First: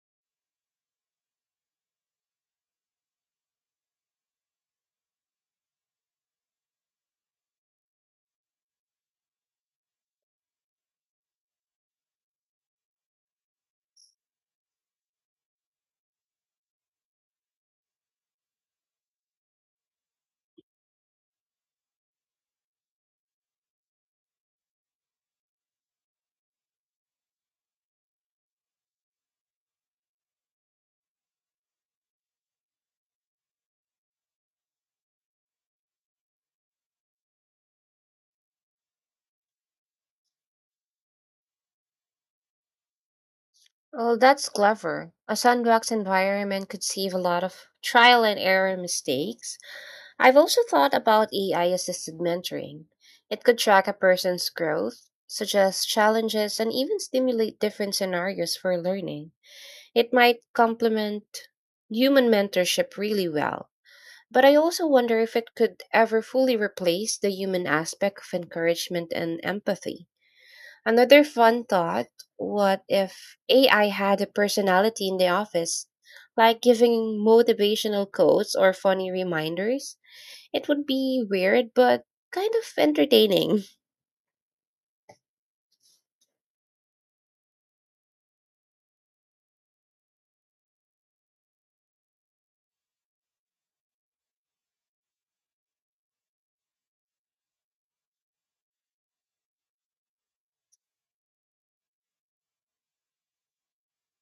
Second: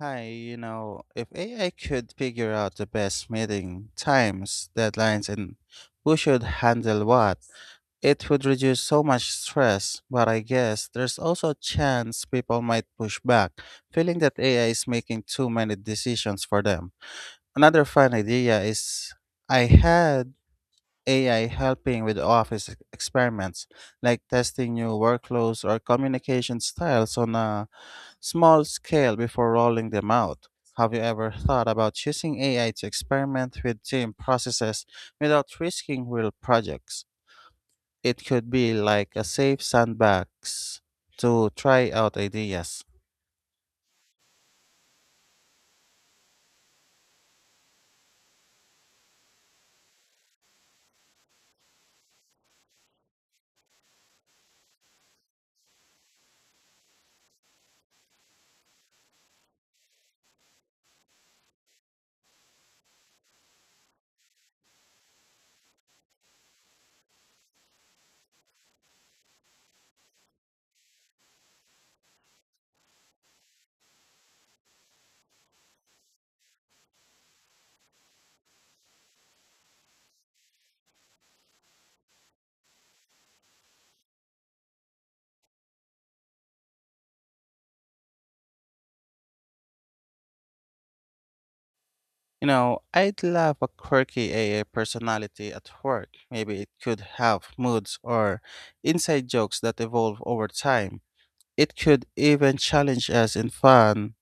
Hi, you know, if AI could figure out the best meeting times, deadlines, and who should handle what, it would reduce so much stress. But I guess there's also a chance people might push back, feeling that AI is making too many decisions for them. Another fun idea is I had AI helping with office experiments, like testing new workflows or communication styles on a small scale before rolling them out. Have you ever thought about using AI to experiment with team processes without risking real projects? It could be like a safe sandbox to try out ideas. Well, that's clever. A sandbox environment could save a lot of trial and error mistakes. I've also thought about AI assisted mentoring. It could track a person's growth, suggest challenges, and even stimulate different scenarios for learning. It might complement human mentorship really well. But I also wonder if it could ever fully replace the human aspect of encouragement and empathy. Another fun thought, what if AI had a personality in the office, like giving motivational quotes or funny reminders? It would be weird, but kind of entertaining. You know, I'd love a quirky AI personality at work. Maybe it could have moods or inside jokes that evolve over time. It could even challenge us in fun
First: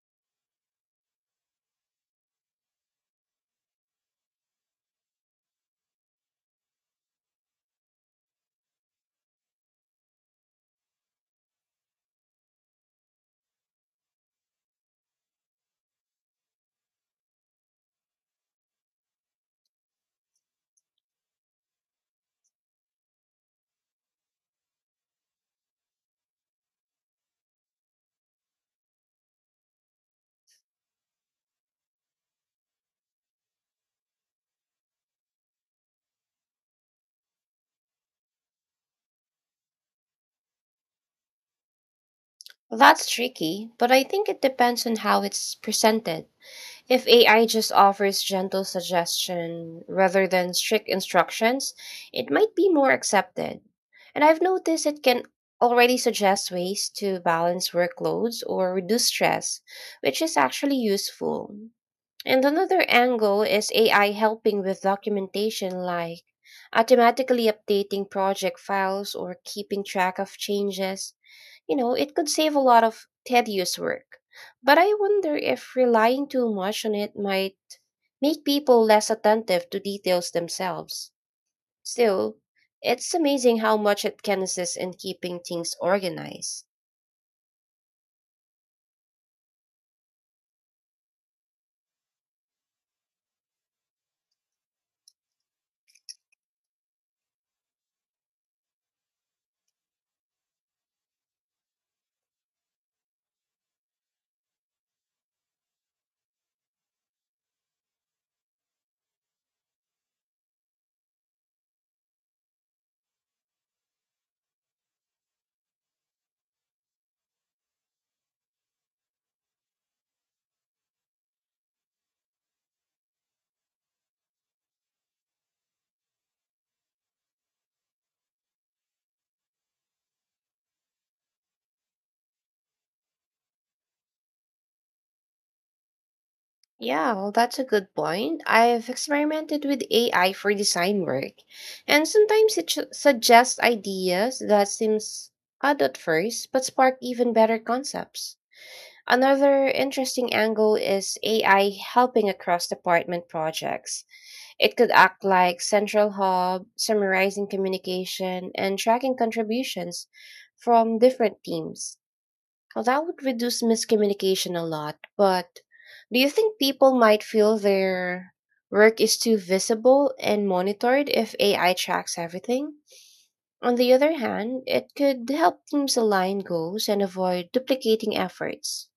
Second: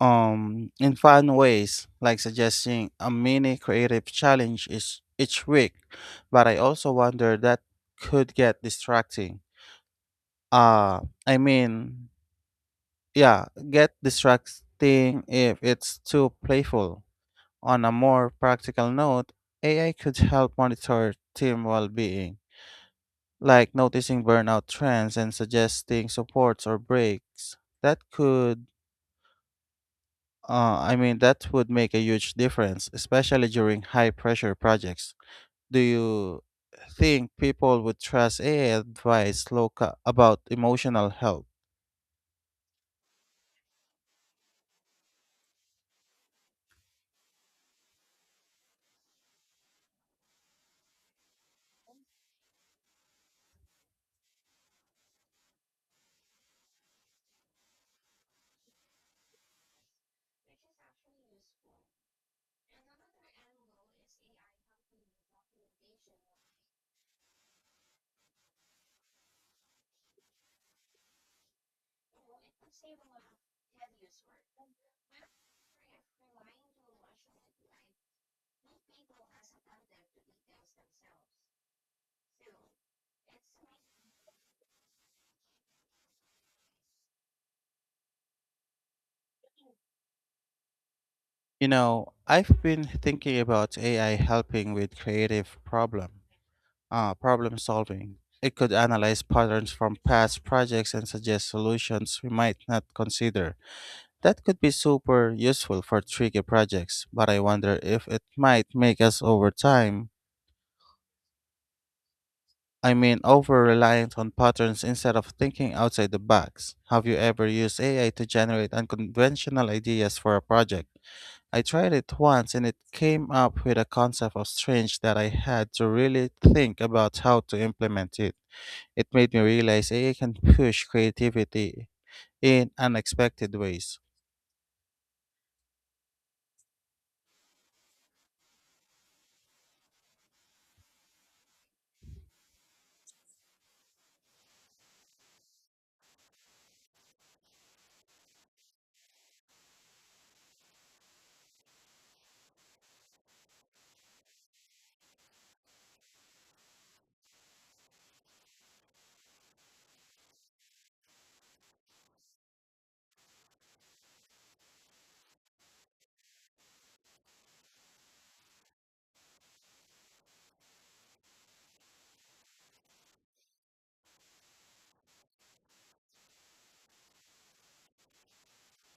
um in fun ways like suggesting a mini creative challenge each week, but I also wonder that could get distracting. uh i mean yeah, get distracting if it's too playful. On a more practical note, AI could help monitor team well-being, like noticing burnout trends and suggesting supports or breaks that could that would make a huge difference, especially during high pressure projects. Do you think people would trust AI advice local about emotional health? That's tricky, but I think it depends on how it's presented. If AI just offers gentle suggestion rather than strict instructions, it might be more accepted. And I've noticed it can already suggest ways to balance workloads or reduce stress, which is actually useful. And another angle is AI helping with documentation, like automatically updating project files or keeping track of changes, it could save a lot of tedious work. But I wonder if relying too much on it might make people less attentive to details themselves. Still, it's amazing how much it can assist in keeping things organized. You know, I've been thinking about AI helping with creative problem solving. It could analyze patterns from past projects and suggest solutions we might not consider. That could be super useful for tricky projects, but I wonder if it might make us over time I mean, over reliant on patterns instead of thinking outside the box. Have you ever used AI to generate unconventional ideas for a project? I tried it once and it came up with a concept of strange that I had to really think about how to implement it. It made me realize AI can push creativity in unexpected ways. Yeah, well, that's a good point. I've experimented with AI for design work, and sometimes suggests ideas that seems odd at first, but spark even better concepts. Another interesting angle is AI helping across department projects. It could act like central hub, summarizing communication and tracking contributions from different teams. Well, that would reduce miscommunication a lot, but do you think people might feel their work is too visible and monitored if AI tracks everything? On the other hand, it could help teams align goals and avoid duplicating efforts.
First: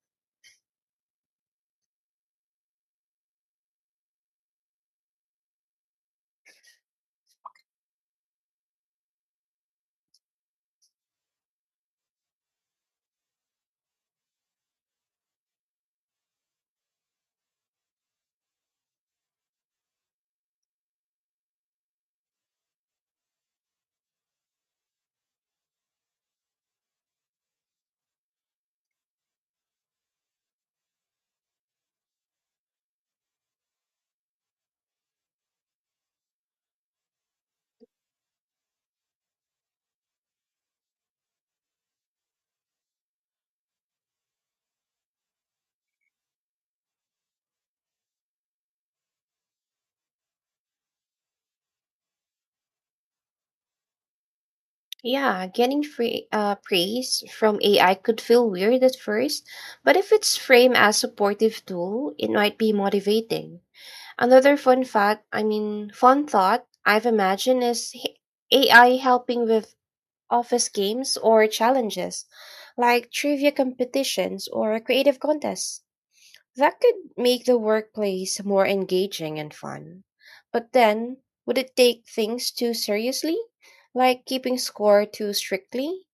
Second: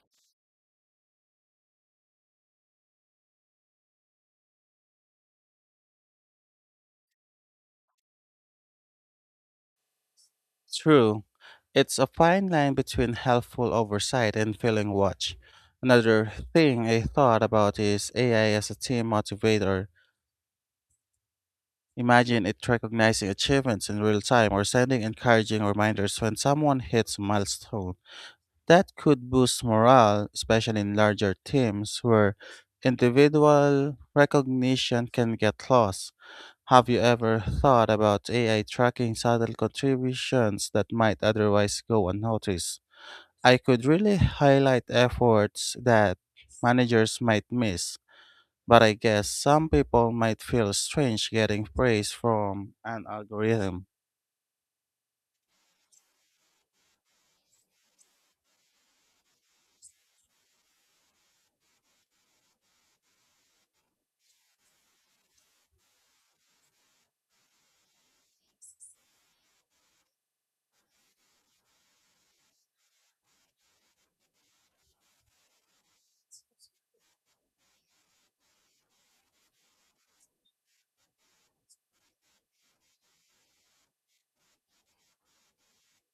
True, it's a fine line between helpful oversight and feeling watch. Another thing I thought about is AI as a team motivator. Imagine it recognizing achievements in real time or sending encouraging reminders when someone hits a milestone. That could boost morale, especially in larger teams where individual recognition can get lost. Have you ever thought about AI tracking subtle contributions that might otherwise go unnoticed? I could really highlight efforts that managers might miss. But I guess some people might feel strange getting praise from an algorithm. Yeah, getting free, praise from AI could feel weird at first, but if it's framed as supportive tool, it might be motivating. Another fun thought I've imagined is AI helping with office games or challenges, like trivia competitions or creative contests. That could make the workplace more engaging and fun. But then, would it take things too seriously? Like keeping score too strictly?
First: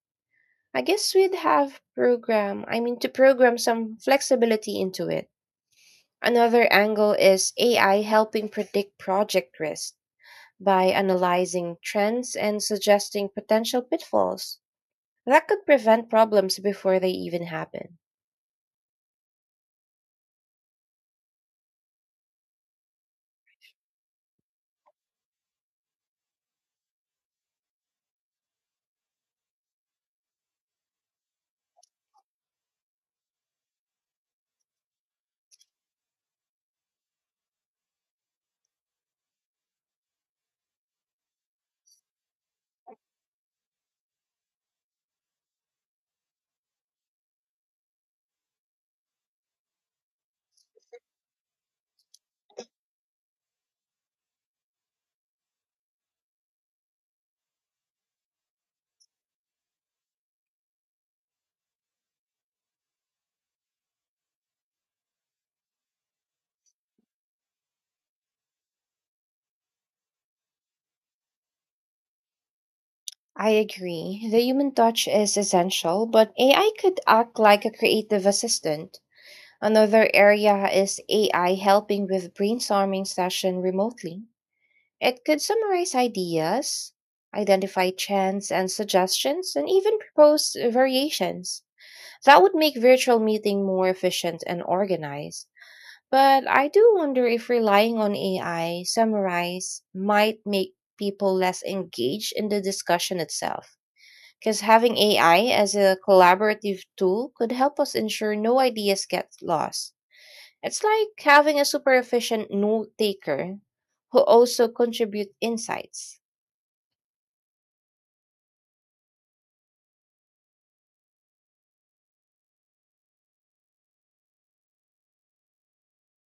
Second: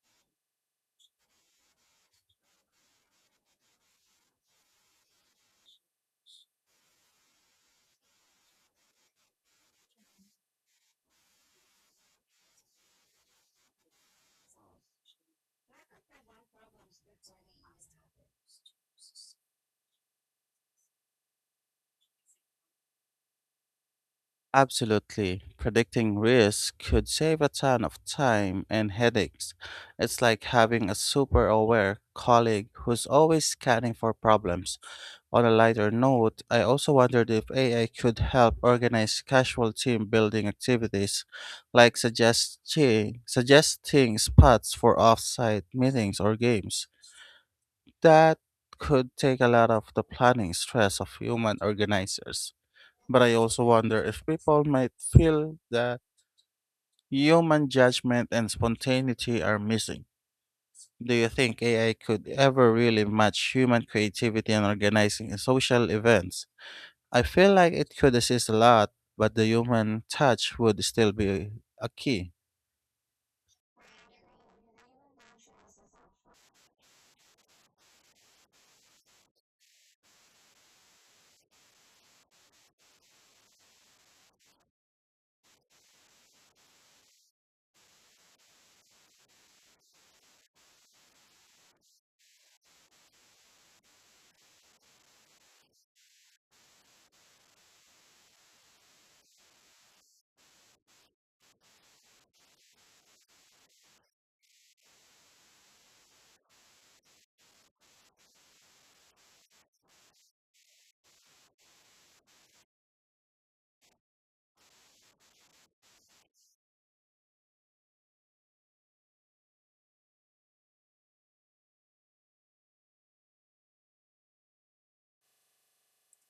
I guess we'd have to program some flexibility into it. Another angle is AI helping predict project risk by analyzing trends and suggesting potential pitfalls. That could prevent problems before they even happen. Absolutely. Predicting risk could save a ton of time and headaches. It's like having a super aware colleague who's always scanning for problems. On a lighter note, I also wondered if AI could help organize casual team building activities, like suggesting spots for off site meetings or games. That could take a lot of the planning stress of human organizers. But I also wonder if people might feel that human judgment and spontaneity are missing. Do you think AI could ever really match human creativity in organizing social events? I feel like it could assist a lot, but the human touch would still be a key. I agree. The human touch is essential, but AI could act like a creative assistant. Another area is AI helping with brainstorming session remotely. It could summarize ideas, identify trends and suggestions, and even propose variations. That would make virtual meeting more efficient and organized. But I do wonder if relying on AI summarize might make people less engaged in the discussion itself. Because having AI as a collaborative tool could help us ensure no ideas get lost. It's like having a super efficient note taker who also contribute insights.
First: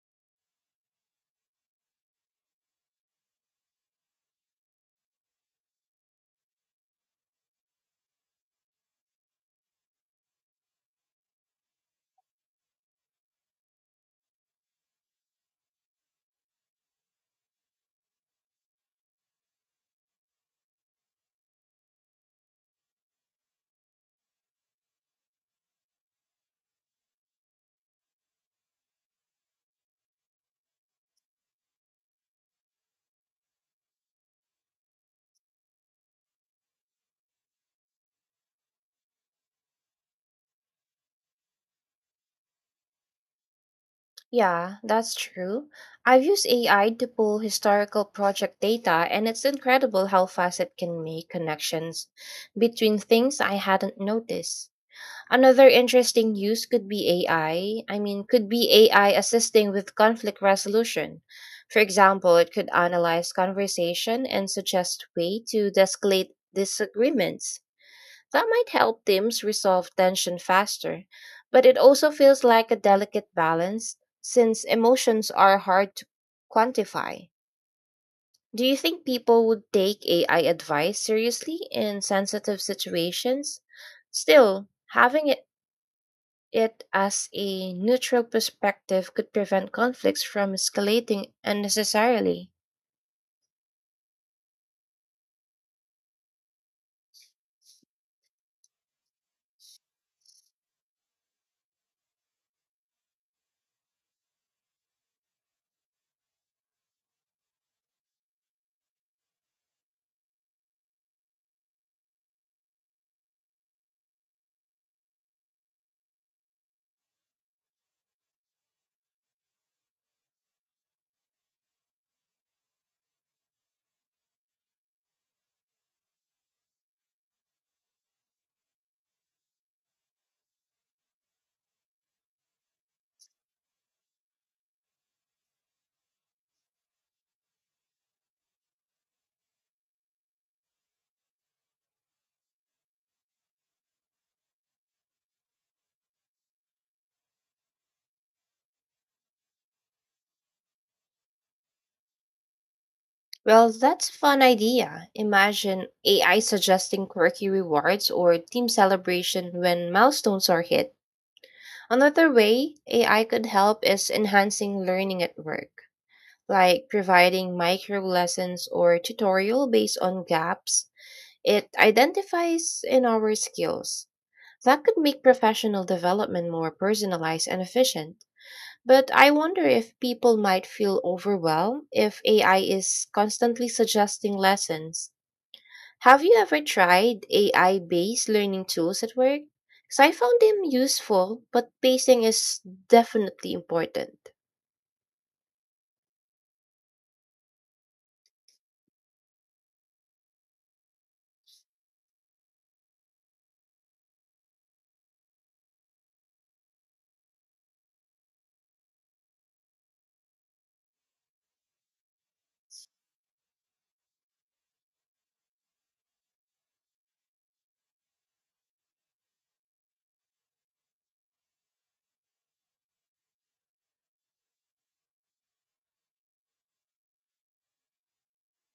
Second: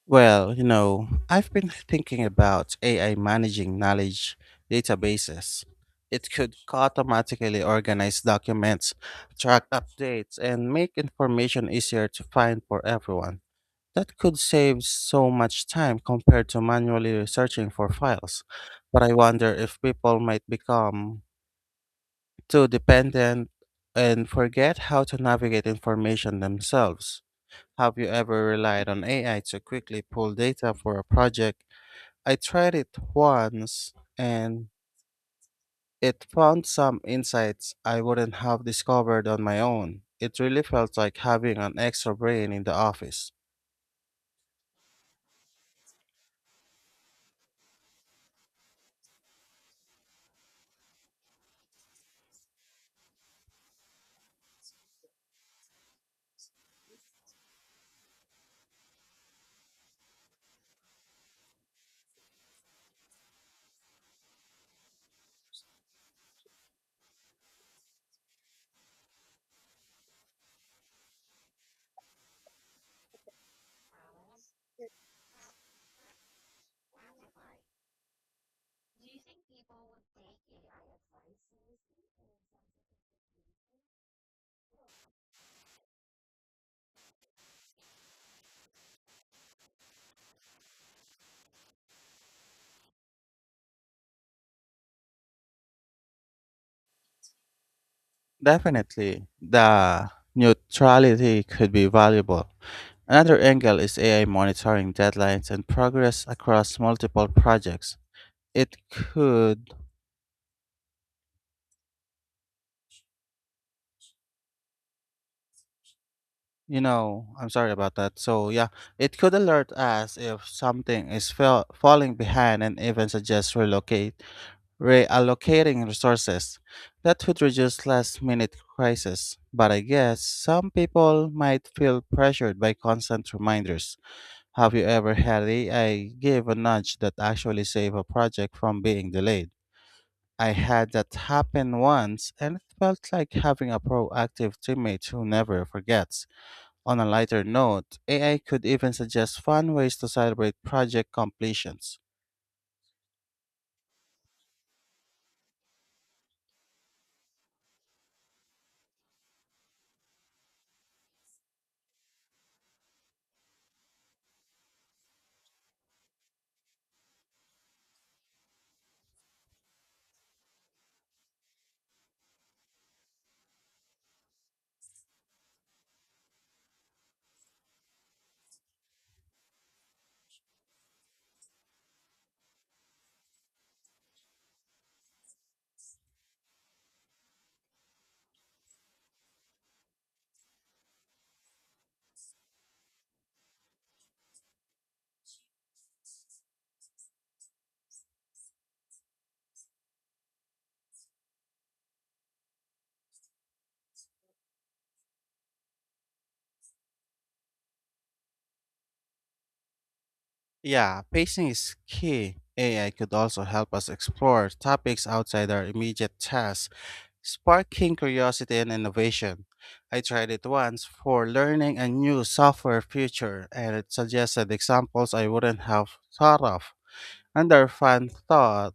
Well, you know, I've been thinking about AI managing knowledge databases. It could automatically organize documents, track updates, and make information easier to find for everyone. That could save so much time compared to manually searching for files. But I wonder if people might become too dependent and forget how to navigate information themselves. Have you ever relied on AI to quickly pull data for a project? I tried it once and it found some insights I wouldn't have discovered on my own. It really felt like having an extra brain in the office. Yeah, that's true. I've used AI to pull historical project data, and it's incredible how fast it can make connections between things I hadn't noticed. Another interesting use could be AI. I I mean, could be AI assisting with conflict resolution. For example, it could analyze conversation and suggest way to escalate disagreements. That might help teams resolve tension faster, but it also feels like a delicate balance since emotions are hard to quantify. Do you think people would take AI advice seriously in sensitive situations? Still, having it as a neutral perspective could prevent conflicts from escalating unnecessarily. Definitely, the neutrality could be valuable. Another angle is AI monitoring deadlines and progress across multiple projects. It could You know, I'm sorry about that. So, yeah, it could alert us if something is fell falling behind and even suggest reallocating resources. That would reduce last minute crisis. But I guess some people might feel pressured by constant reminders. Have you ever had AI give a nudge that actually saved a project from being delayed? I had that happen once, and it felt like having a proactive teammate who never forgets. On a lighter note, AI could even suggest fun ways to celebrate project completions. Well, that's a fun idea. Imagine AI suggesting quirky rewards or team celebration when milestones are hit. Another way AI could help is enhancing learning at work, like providing micro lessons or tutorial based on gaps it identifies in our skills. That could make professional development more personalized and efficient. But I wonder if people might feel overwhelmed if AI is constantly suggesting lessons. Have you ever tried AI based learning tools at work? Because I found them useful, but pacing is definitely important. Yeah, pacing is key. AI could also help us explore topics outside our immediate tasks, sparking curiosity and innovation. I tried it once for learning a new software feature, and it suggested examples I wouldn't have thought of. Another fun thought,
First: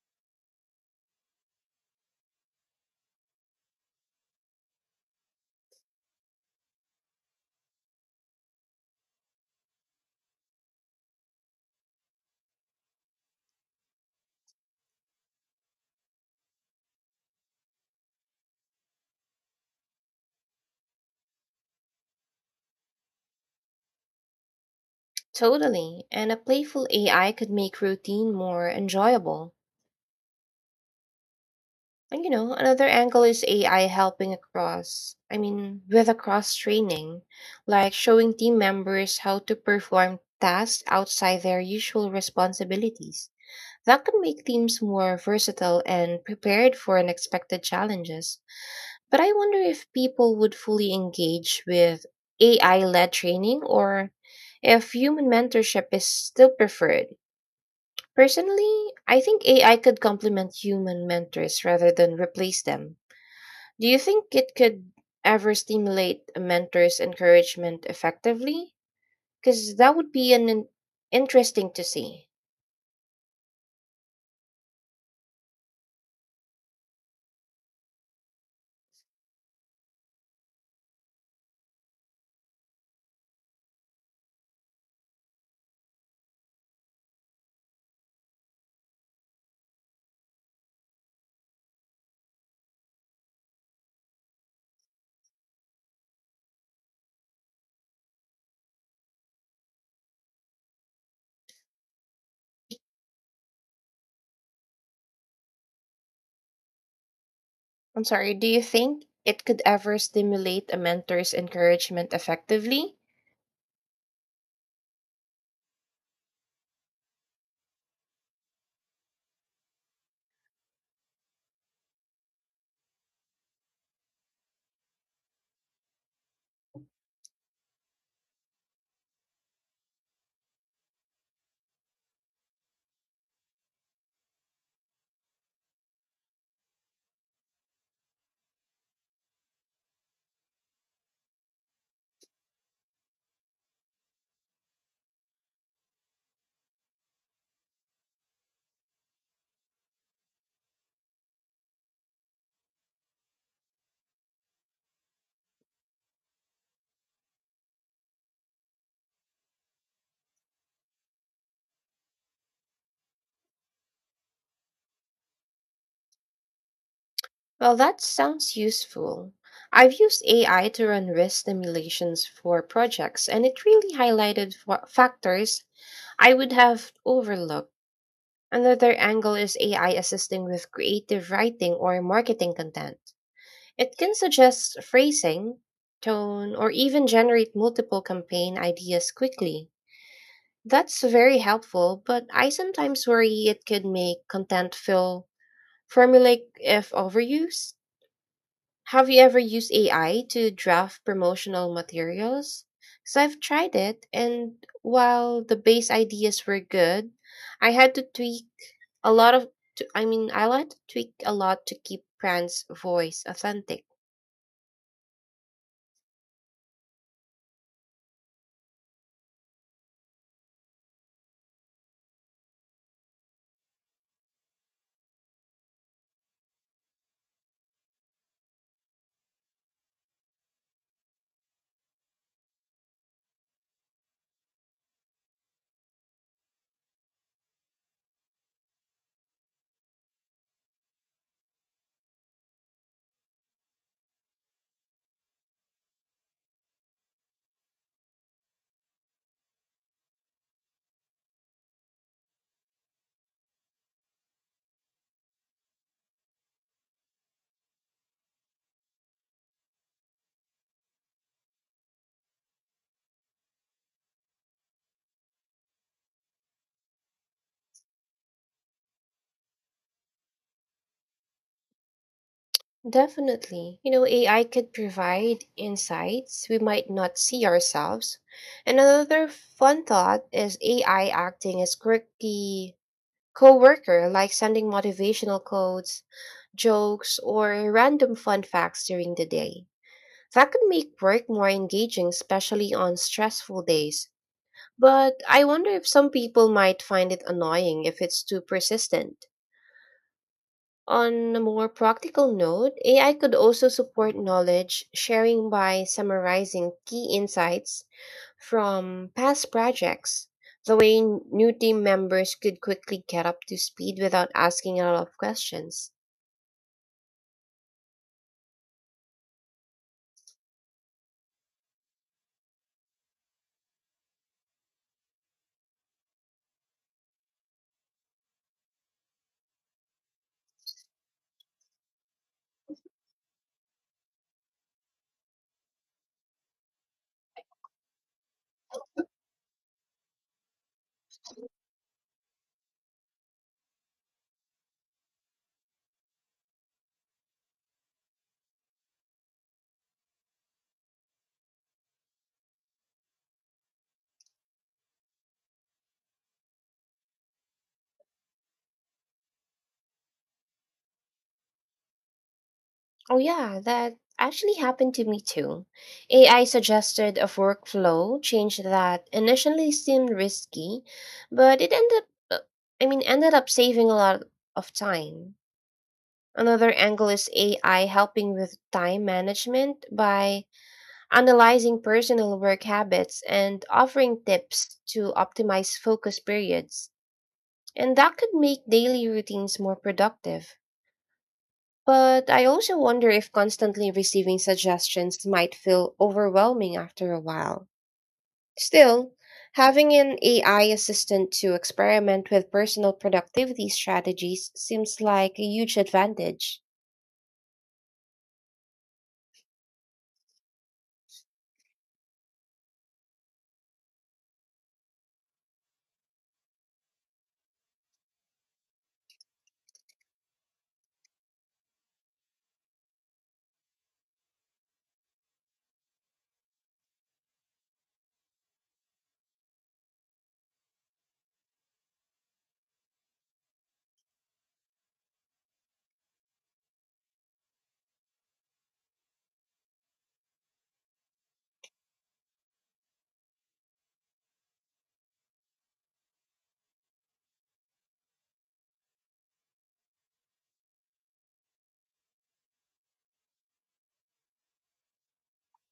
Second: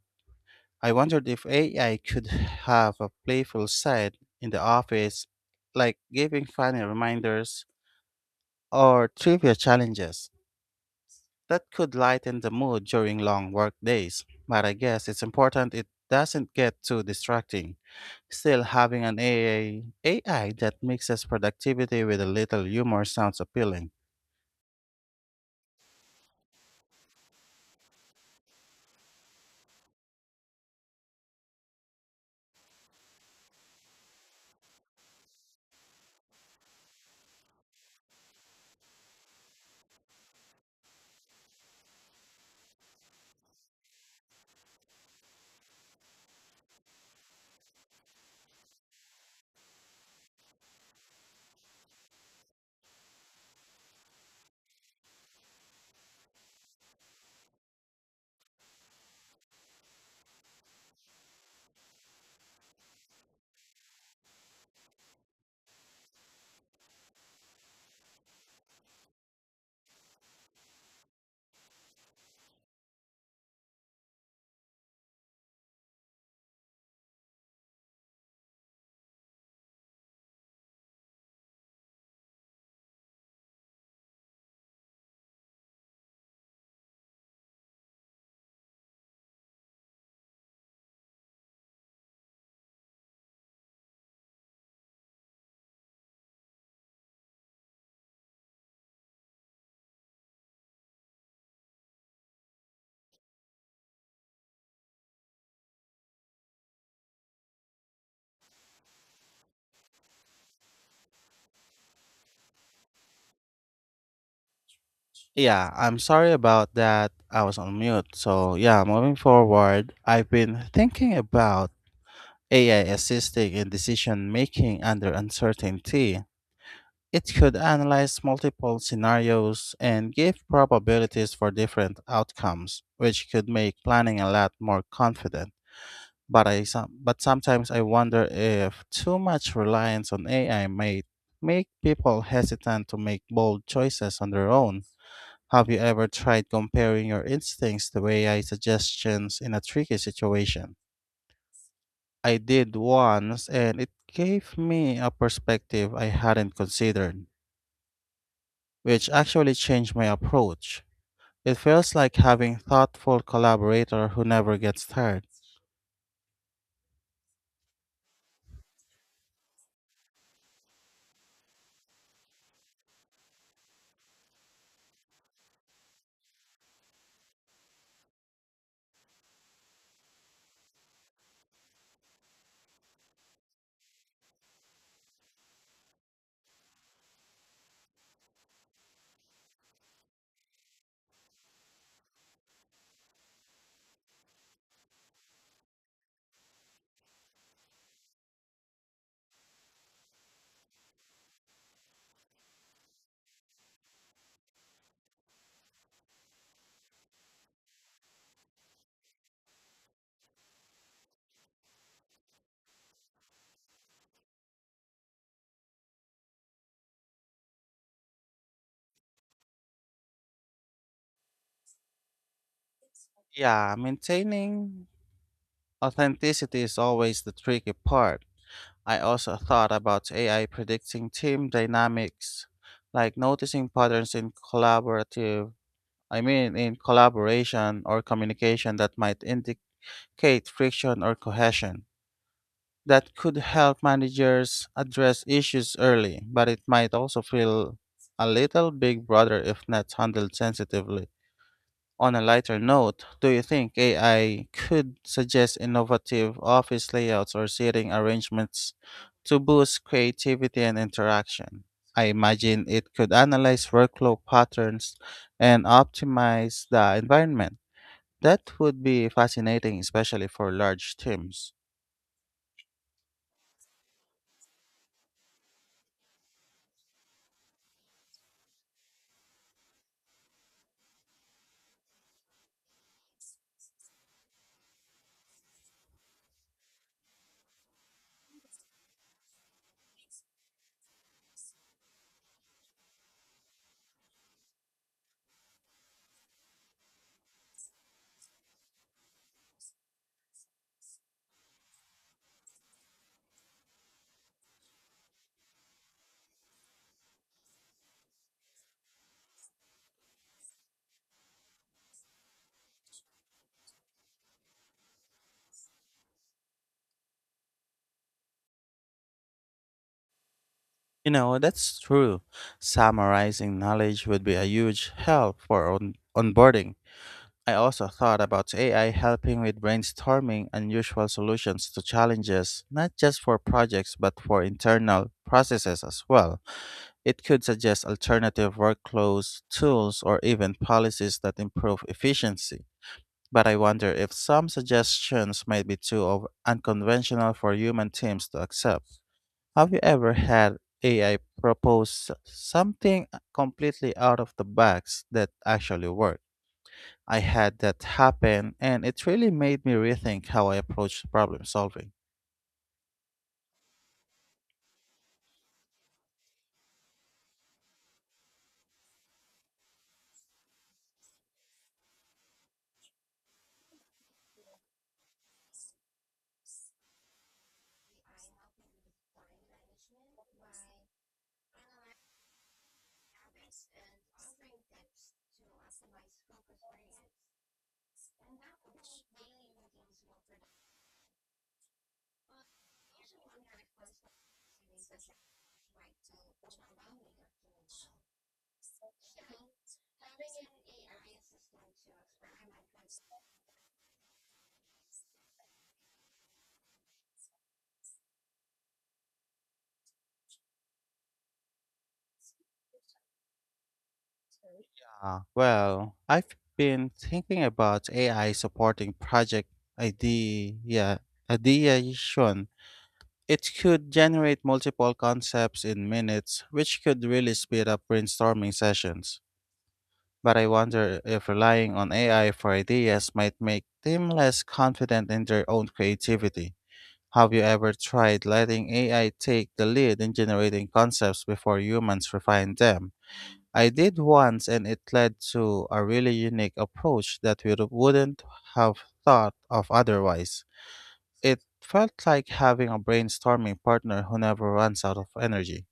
I wondered if AI could have a playful side in the office, like giving funny reminders or trivia challenges. That could lighten the mood during long work days, but I guess it's important it doesn't get too distracting. Still, having an AI that mixes productivity with a little humor sounds appealing. Totally, and a playful AI could make routine more enjoyable. And you know, another angle is AI helping with across training, like showing team members how to perform tasks outside their usual responsibilities. That can make teams more versatile and prepared for unexpected challenges. But I wonder if people would fully engage with AI led training or if human mentorship is still preferred. Personally, I think AI could complement human mentors rather than replace them. Do you think it could ever stimulate a mentor's encouragement effectively? Because that would be an interesting to see. I'm sorry, do you think it could ever stimulate a mentor's encouragement effectively? Yeah, I'm sorry about that. I was on mute. So, yeah, moving forward, I've been thinking about AI assisting in decision making under uncertainty. It could analyze multiple scenarios and give probabilities for different outcomes, which could make planning a lot more confident. But sometimes I wonder if too much reliance on AI may make people hesitant to make bold choices on their own. Have you ever tried comparing your instincts to AI suggestions in a tricky situation? I did once, and it gave me a perspective I hadn't considered, which actually changed my approach. It feels like having thoughtful collaborator who never gets tired. Well, that sounds useful. I've used AI to run risk simulations for projects, and it really highlighted factors I would have overlooked. Another angle is AI assisting with creative writing or marketing content. It can suggest phrasing, tone, or even generate multiple campaign ideas quickly. That's very helpful, but I sometimes worry it could make content feel formulaic if overused. Have you ever used AI to draft promotional materials? Because I've tried it, and while the base ideas were good, I had to tweak a lot of, to, I mean, I had to tweak a lot to keep brand's voice authentic. Yeah, maintaining authenticity is always the tricky part. I also thought about AI predicting team dynamics, like noticing patterns in collaborative, I mean in collaboration or communication that might indicate friction or cohesion. That could help managers address issues early, but it might also feel a little big brother if not handled sensitively. On a lighter note, do you think AI could suggest innovative office layouts or seating arrangements to boost creativity and interaction? I imagine it could analyze workflow patterns and optimize the environment. That would be fascinating, especially for large teams. Definitely. You know, AI could provide insights we might not see ourselves. And another fun thought is AI acting as quirky coworker, like sending motivational quotes, jokes, or random fun facts during the day. That could make work more engaging, especially on stressful days. But I wonder if some people might find it annoying if it's too persistent. On a more practical note, AI could also support knowledge sharing by summarizing key insights from past projects, the way new team members could quickly get up to speed without asking a lot of questions. You know, that's true. Summarizing knowledge would be a huge help for onboarding. I also thought about AI helping with brainstorming unusual solutions to challenges, not just for projects but for internal processes as well. It could suggest alternative workflows, tools, or even policies that improve efficiency. But I wonder if some suggestions might be too unconventional for human teams to accept. Have you ever had AI propose something completely out of the box that actually worked? I had that happen and it really made me rethink how I approach problem solving. Oh, yeah, that actually happened to me too. AI suggested a workflow change that initially seemed risky, but it up, ended up saving a lot of time. Another angle is AI helping with time management by analyzing personal work habits and offering tips to optimize focus periods. And that could make daily routines more productive. But I also wonder if constantly receiving suggestions might feel overwhelming after a while. Still, having an AI assistant to experiment with personal productivity strategies seems like a huge advantage. Well, I've been thinking about AI supporting project idea ideation. It could generate multiple concepts in minutes, which could really speed up brainstorming sessions. But I wonder if relying on AI for ideas might make them less confident in their own creativity. Have you ever tried letting AI take the lead in generating concepts before humans refine them? I did once, and it led to a really unique approach that we wouldn't have thought of otherwise. It felt like having a brainstorming partner who never runs out of energy.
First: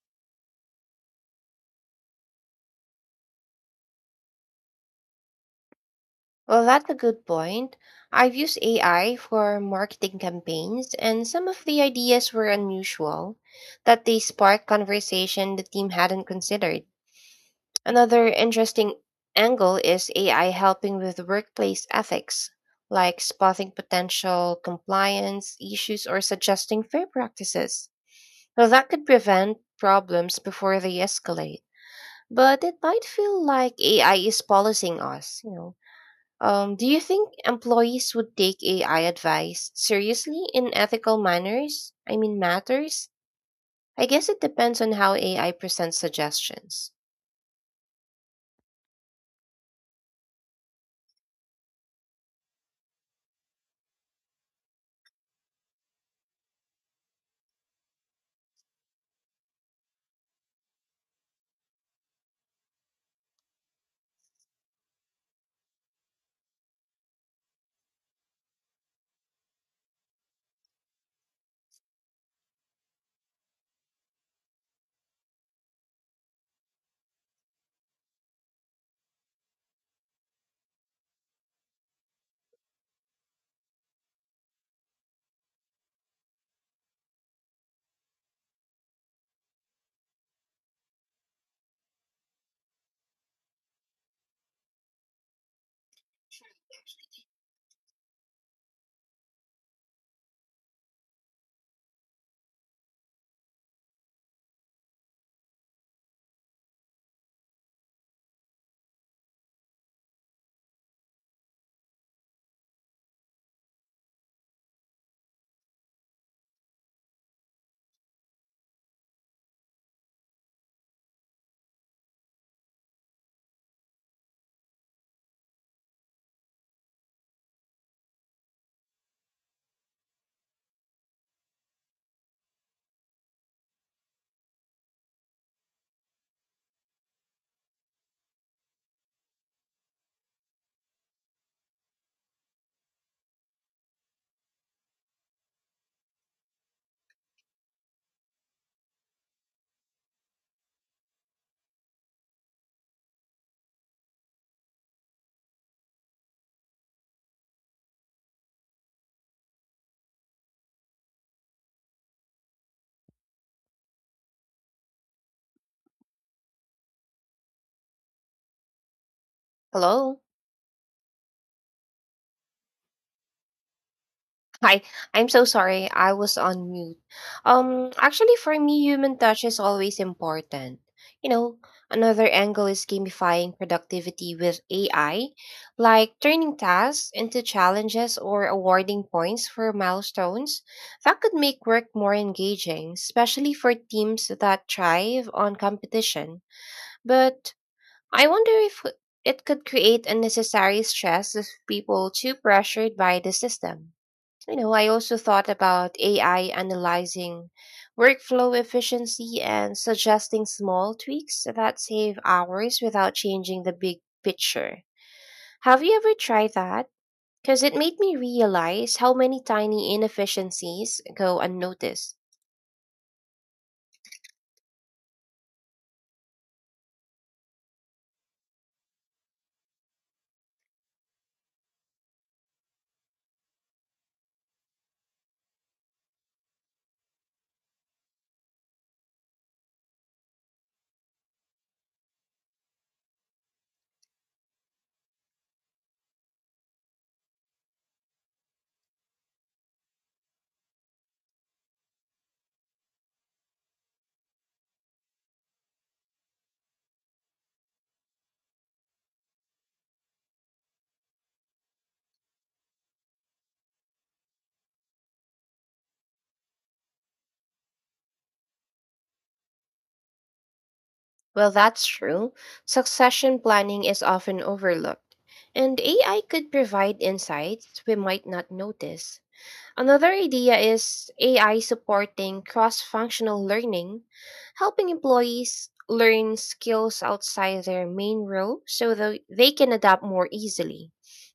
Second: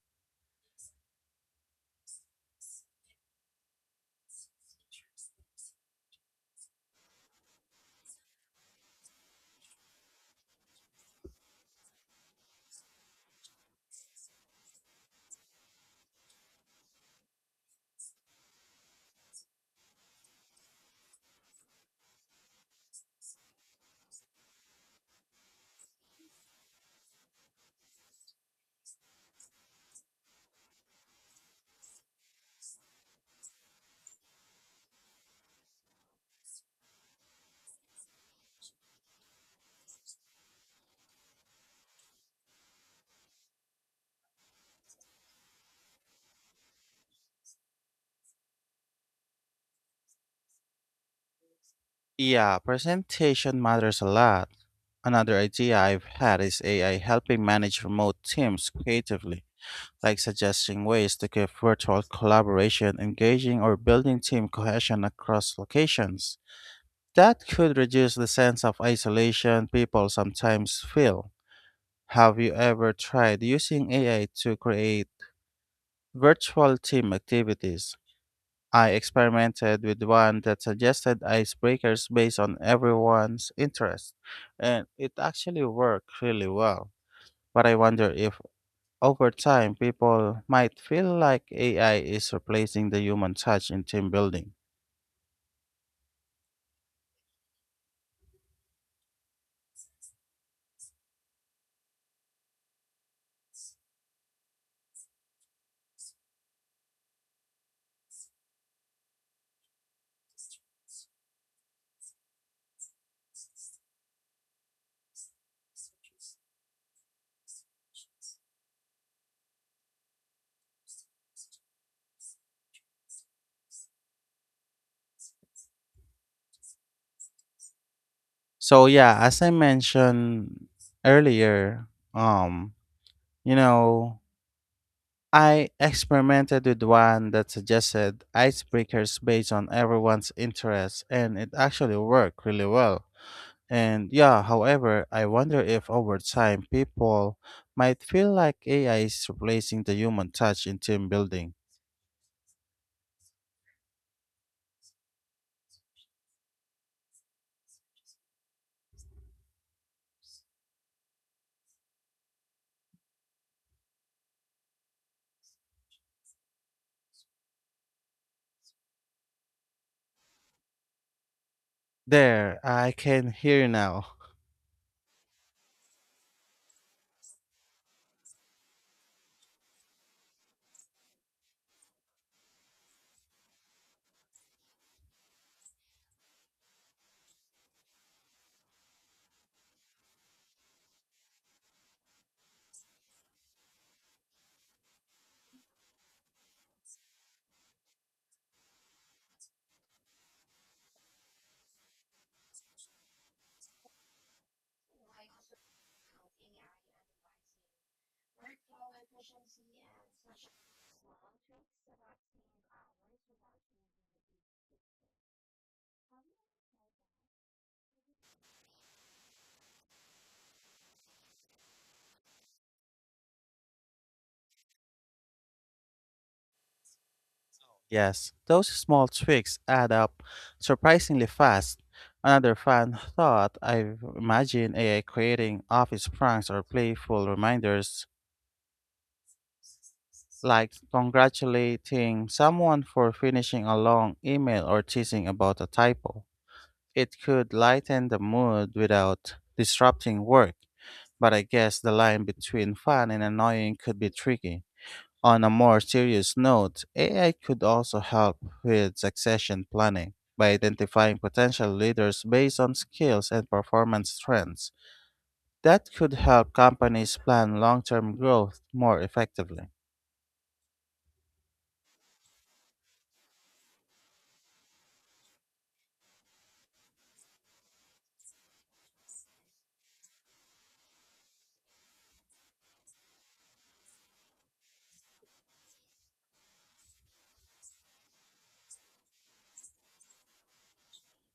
Well, that's a good point. I've used AI for marketing campaigns, and some of the ideas were unusual, that they sparked conversation the team hadn't considered. Another interesting angle is AI helping with workplace ethics, like spotting potential compliance issues or suggesting fair practices. Well, that could prevent problems before they escalate. But it might feel like AI is policing us, you know, do you think employees would take AI advice seriously in ethical matters? I guess it depends on how AI presents suggestions. Yeah, presentation matters a lot. Another idea I've had is AI helping manage remote teams creatively, like suggesting ways to keep virtual collaboration engaging or building team cohesion across locations. That could reduce the sense of isolation people sometimes feel. Have you ever tried using AI to create virtual team activities? I experimented with one that suggested icebreakers based on everyone's interest, and it actually worked really well. But I wonder if over time people might feel like AI is replacing the human touch in team building. So yeah, as I mentioned earlier, um, you know, I experimented with one that suggested icebreakers based on everyone's interests and it actually worked really well. And yeah, however, I wonder if over time people might feel like AI is replacing the human touch in team building. Hello? There, I can hear you now. Hi, I'm so sorry. I was on mute. Actually, for me, human touch is always important. You know, another angle is gamifying productivity with AI, like turning tasks into challenges or awarding points for milestones. That could make work more engaging, especially for teams that thrive on competition. But I wonder if it could create unnecessary stress if people too pressured by the system. You know, I also thought about AI analyzing workflow efficiency and suggesting small tweaks that save hours without changing the big picture. Have you ever tried that? Because it made me realize how many tiny inefficiencies go unnoticed. Yes, those small tweaks add up surprisingly fast. Another fun thought, I've imagined AI creating office pranks or playful reminders like congratulating someone for finishing a long email or teasing about a typo. It could lighten the mood without disrupting work, but I guess the line between fun and annoying could be tricky. On a more serious note, AI could also help with succession planning by identifying potential leaders based on skills and performance trends. That could help companies plan long term growth more effectively. Well, that's true. Succession planning is often overlooked, and AI could provide insights we might not notice. Another idea is AI supporting cross functional learning, helping employees learn skills outside their main role so that they can adapt more easily.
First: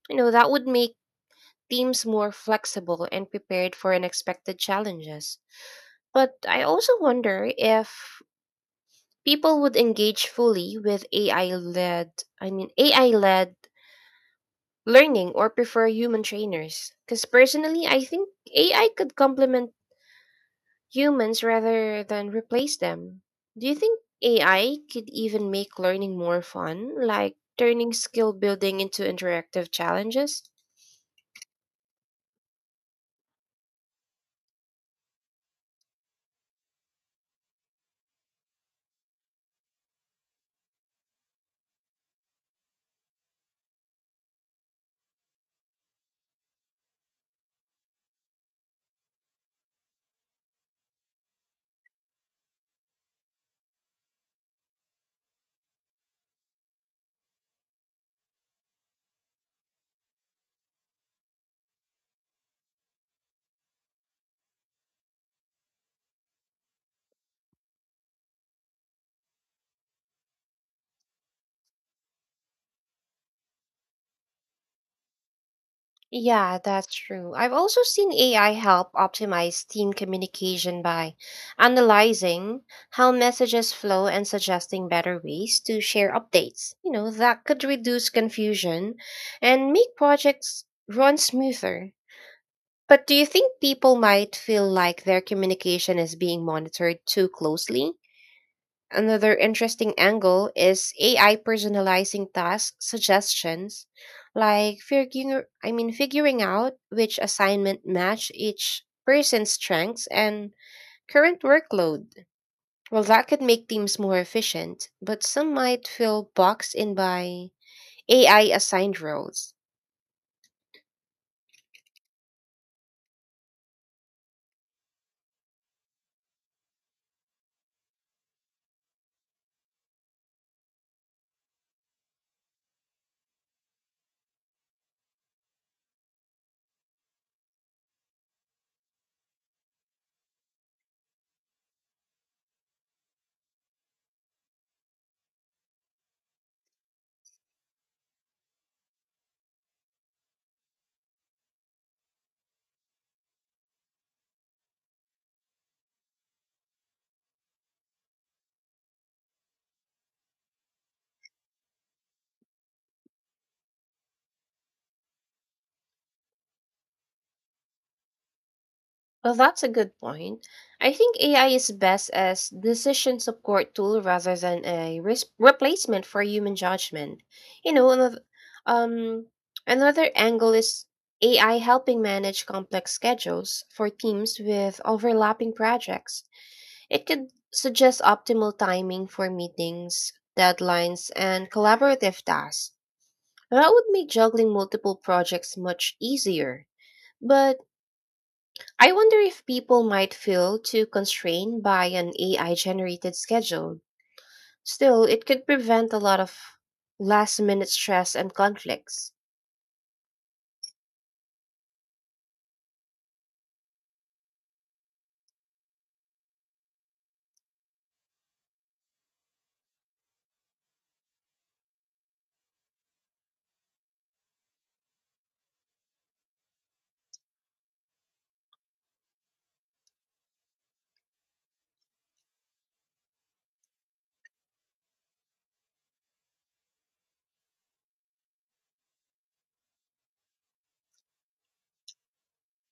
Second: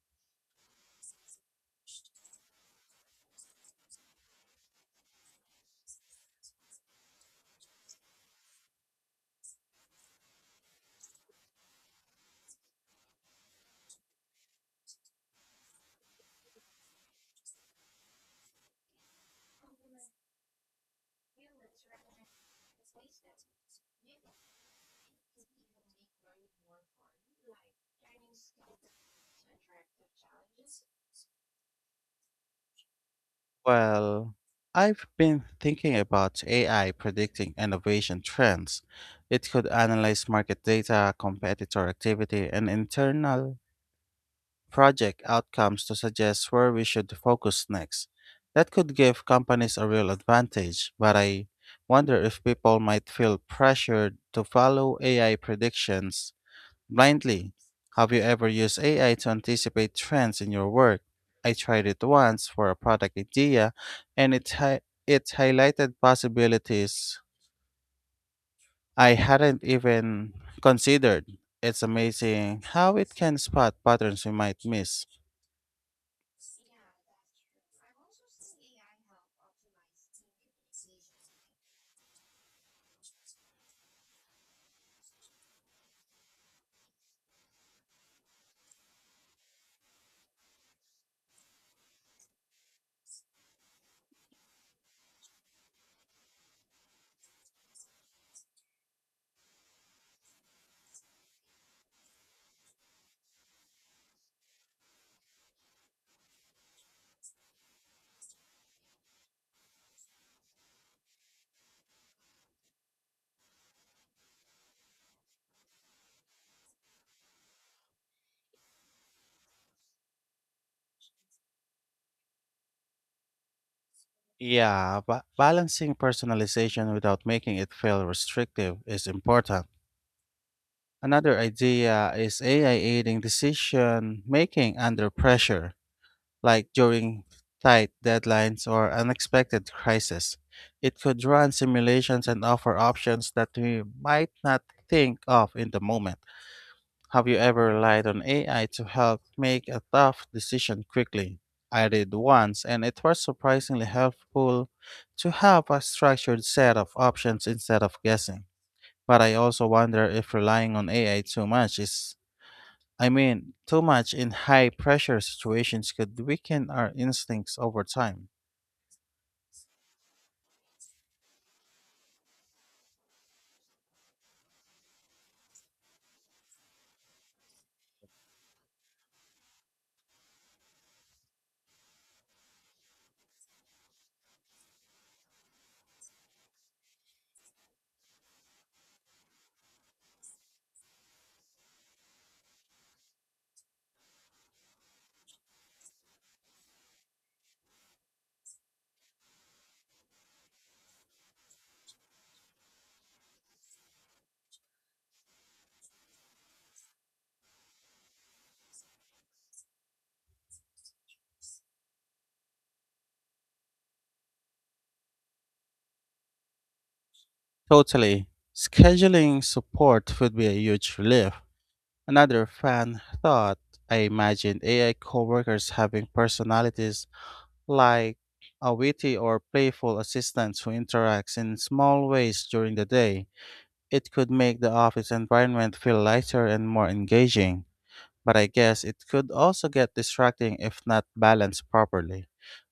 You know, that would make teams more flexible and prepared for unexpected challenges. But I also wonder if people would engage fully with AI led learning or prefer human trainers. Because personally, I think AI could complement humans rather than replace them. Do you think AI could even make learning more fun, like turning skill building into interactive challenges? Well, I've been thinking about AI predicting innovation trends. It could analyze market data, competitor activity, and internal project outcomes to suggest where we should focus next. That could give companies a real advantage, but I wonder if people might feel pressured to follow AI predictions blindly. Have you ever used AI to anticipate trends in your work? I tried it once for a product idea, and it highlighted possibilities I hadn't even considered. It's amazing how it can spot patterns we might miss. Yeah, that's true. I've also seen AI help optimize team communication by analyzing how messages flow and suggesting better ways to share updates. You know, that could reduce confusion and make projects run smoother. But do you think people might feel like their communication is being monitored too closely? Another interesting angle is AI personalizing task suggestions, like figuring I mean figuring out which assignment match each person's strengths and current workload. Well, that could make teams more efficient, but some might feel boxed in by AI assigned roles. Yeah, but balancing personalization without making it feel restrictive is important. Another idea is AI aiding decision making under pressure, like during tight deadlines or unexpected crises. It could run simulations and offer options that we might not think of in the moment. Have you ever relied on AI to help make a tough decision quickly? I did once, and it was surprisingly helpful to have a structured set of options instead of guessing. But I also wonder if relying on AI too much is, I mean, too much in high pressure situations could weaken our instincts over time. Well, that's a good point. I think AI is best as decision support tool rather than a replacement for human judgment. You know, um, another angle is AI helping manage complex schedules for teams with overlapping projects. It could suggest optimal timing for meetings, deadlines, and collaborative tasks. That would make juggling multiple projects much easier. But I wonder if people might feel too constrained by an AI generated schedule. Still, it could prevent a lot of last minute stress and conflicts. Totally. Scheduling support would be a huge relief. Another fan thought, I imagined AI coworkers having personalities like a witty or playful assistant who interacts in small ways during the day. It could make the office environment feel lighter and more engaging, but I guess it could also get distracting if not balanced properly.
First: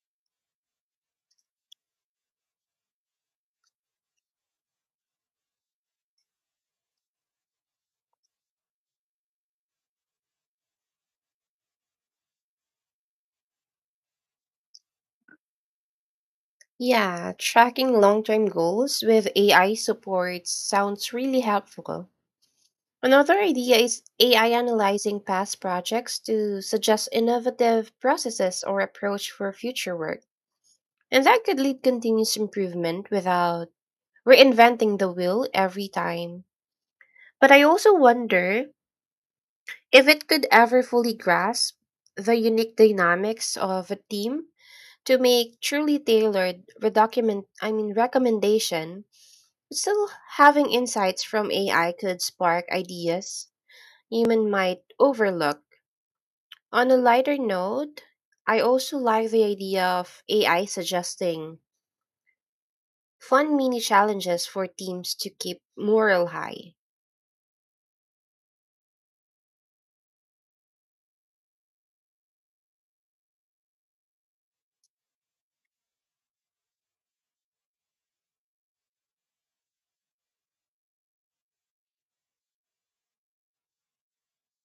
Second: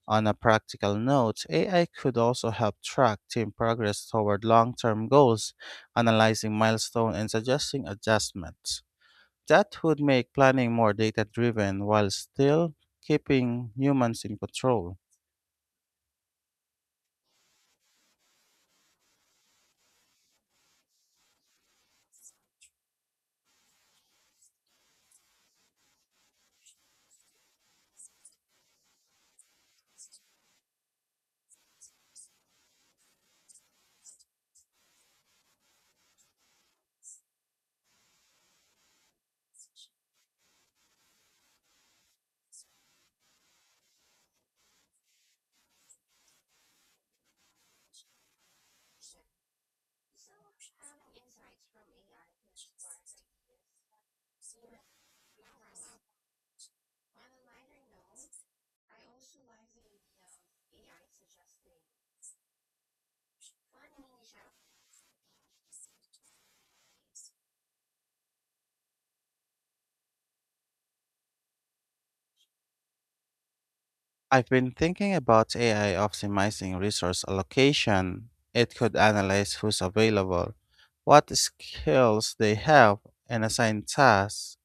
On a practical note, AI could also help track team progress toward long term goals, analyzing milestones and suggesting adjustments. That would make planning more data driven while still keeping humans in control. Yeah, tracking long term goals with AI support sounds really helpful. Another idea is AI analyzing past projects to suggest innovative processes or approach for future work. And that could lead continuous improvement without reinventing the wheel every time. But I also wonder if it could ever fully grasp the unique dynamics of a team to make truly tailored redocument I mean recommendation, still having insights from AI could spark ideas human might overlook. On a lighter note, I also like the idea of AI suggesting fun mini challenges for teams to keep morale high. I've been thinking about AI optimizing resource allocation. It could analyze who's available, what skills they have, and assign tasks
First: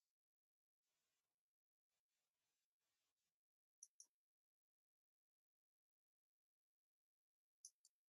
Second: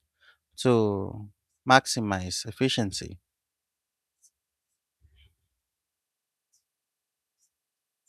to maximize efficiency.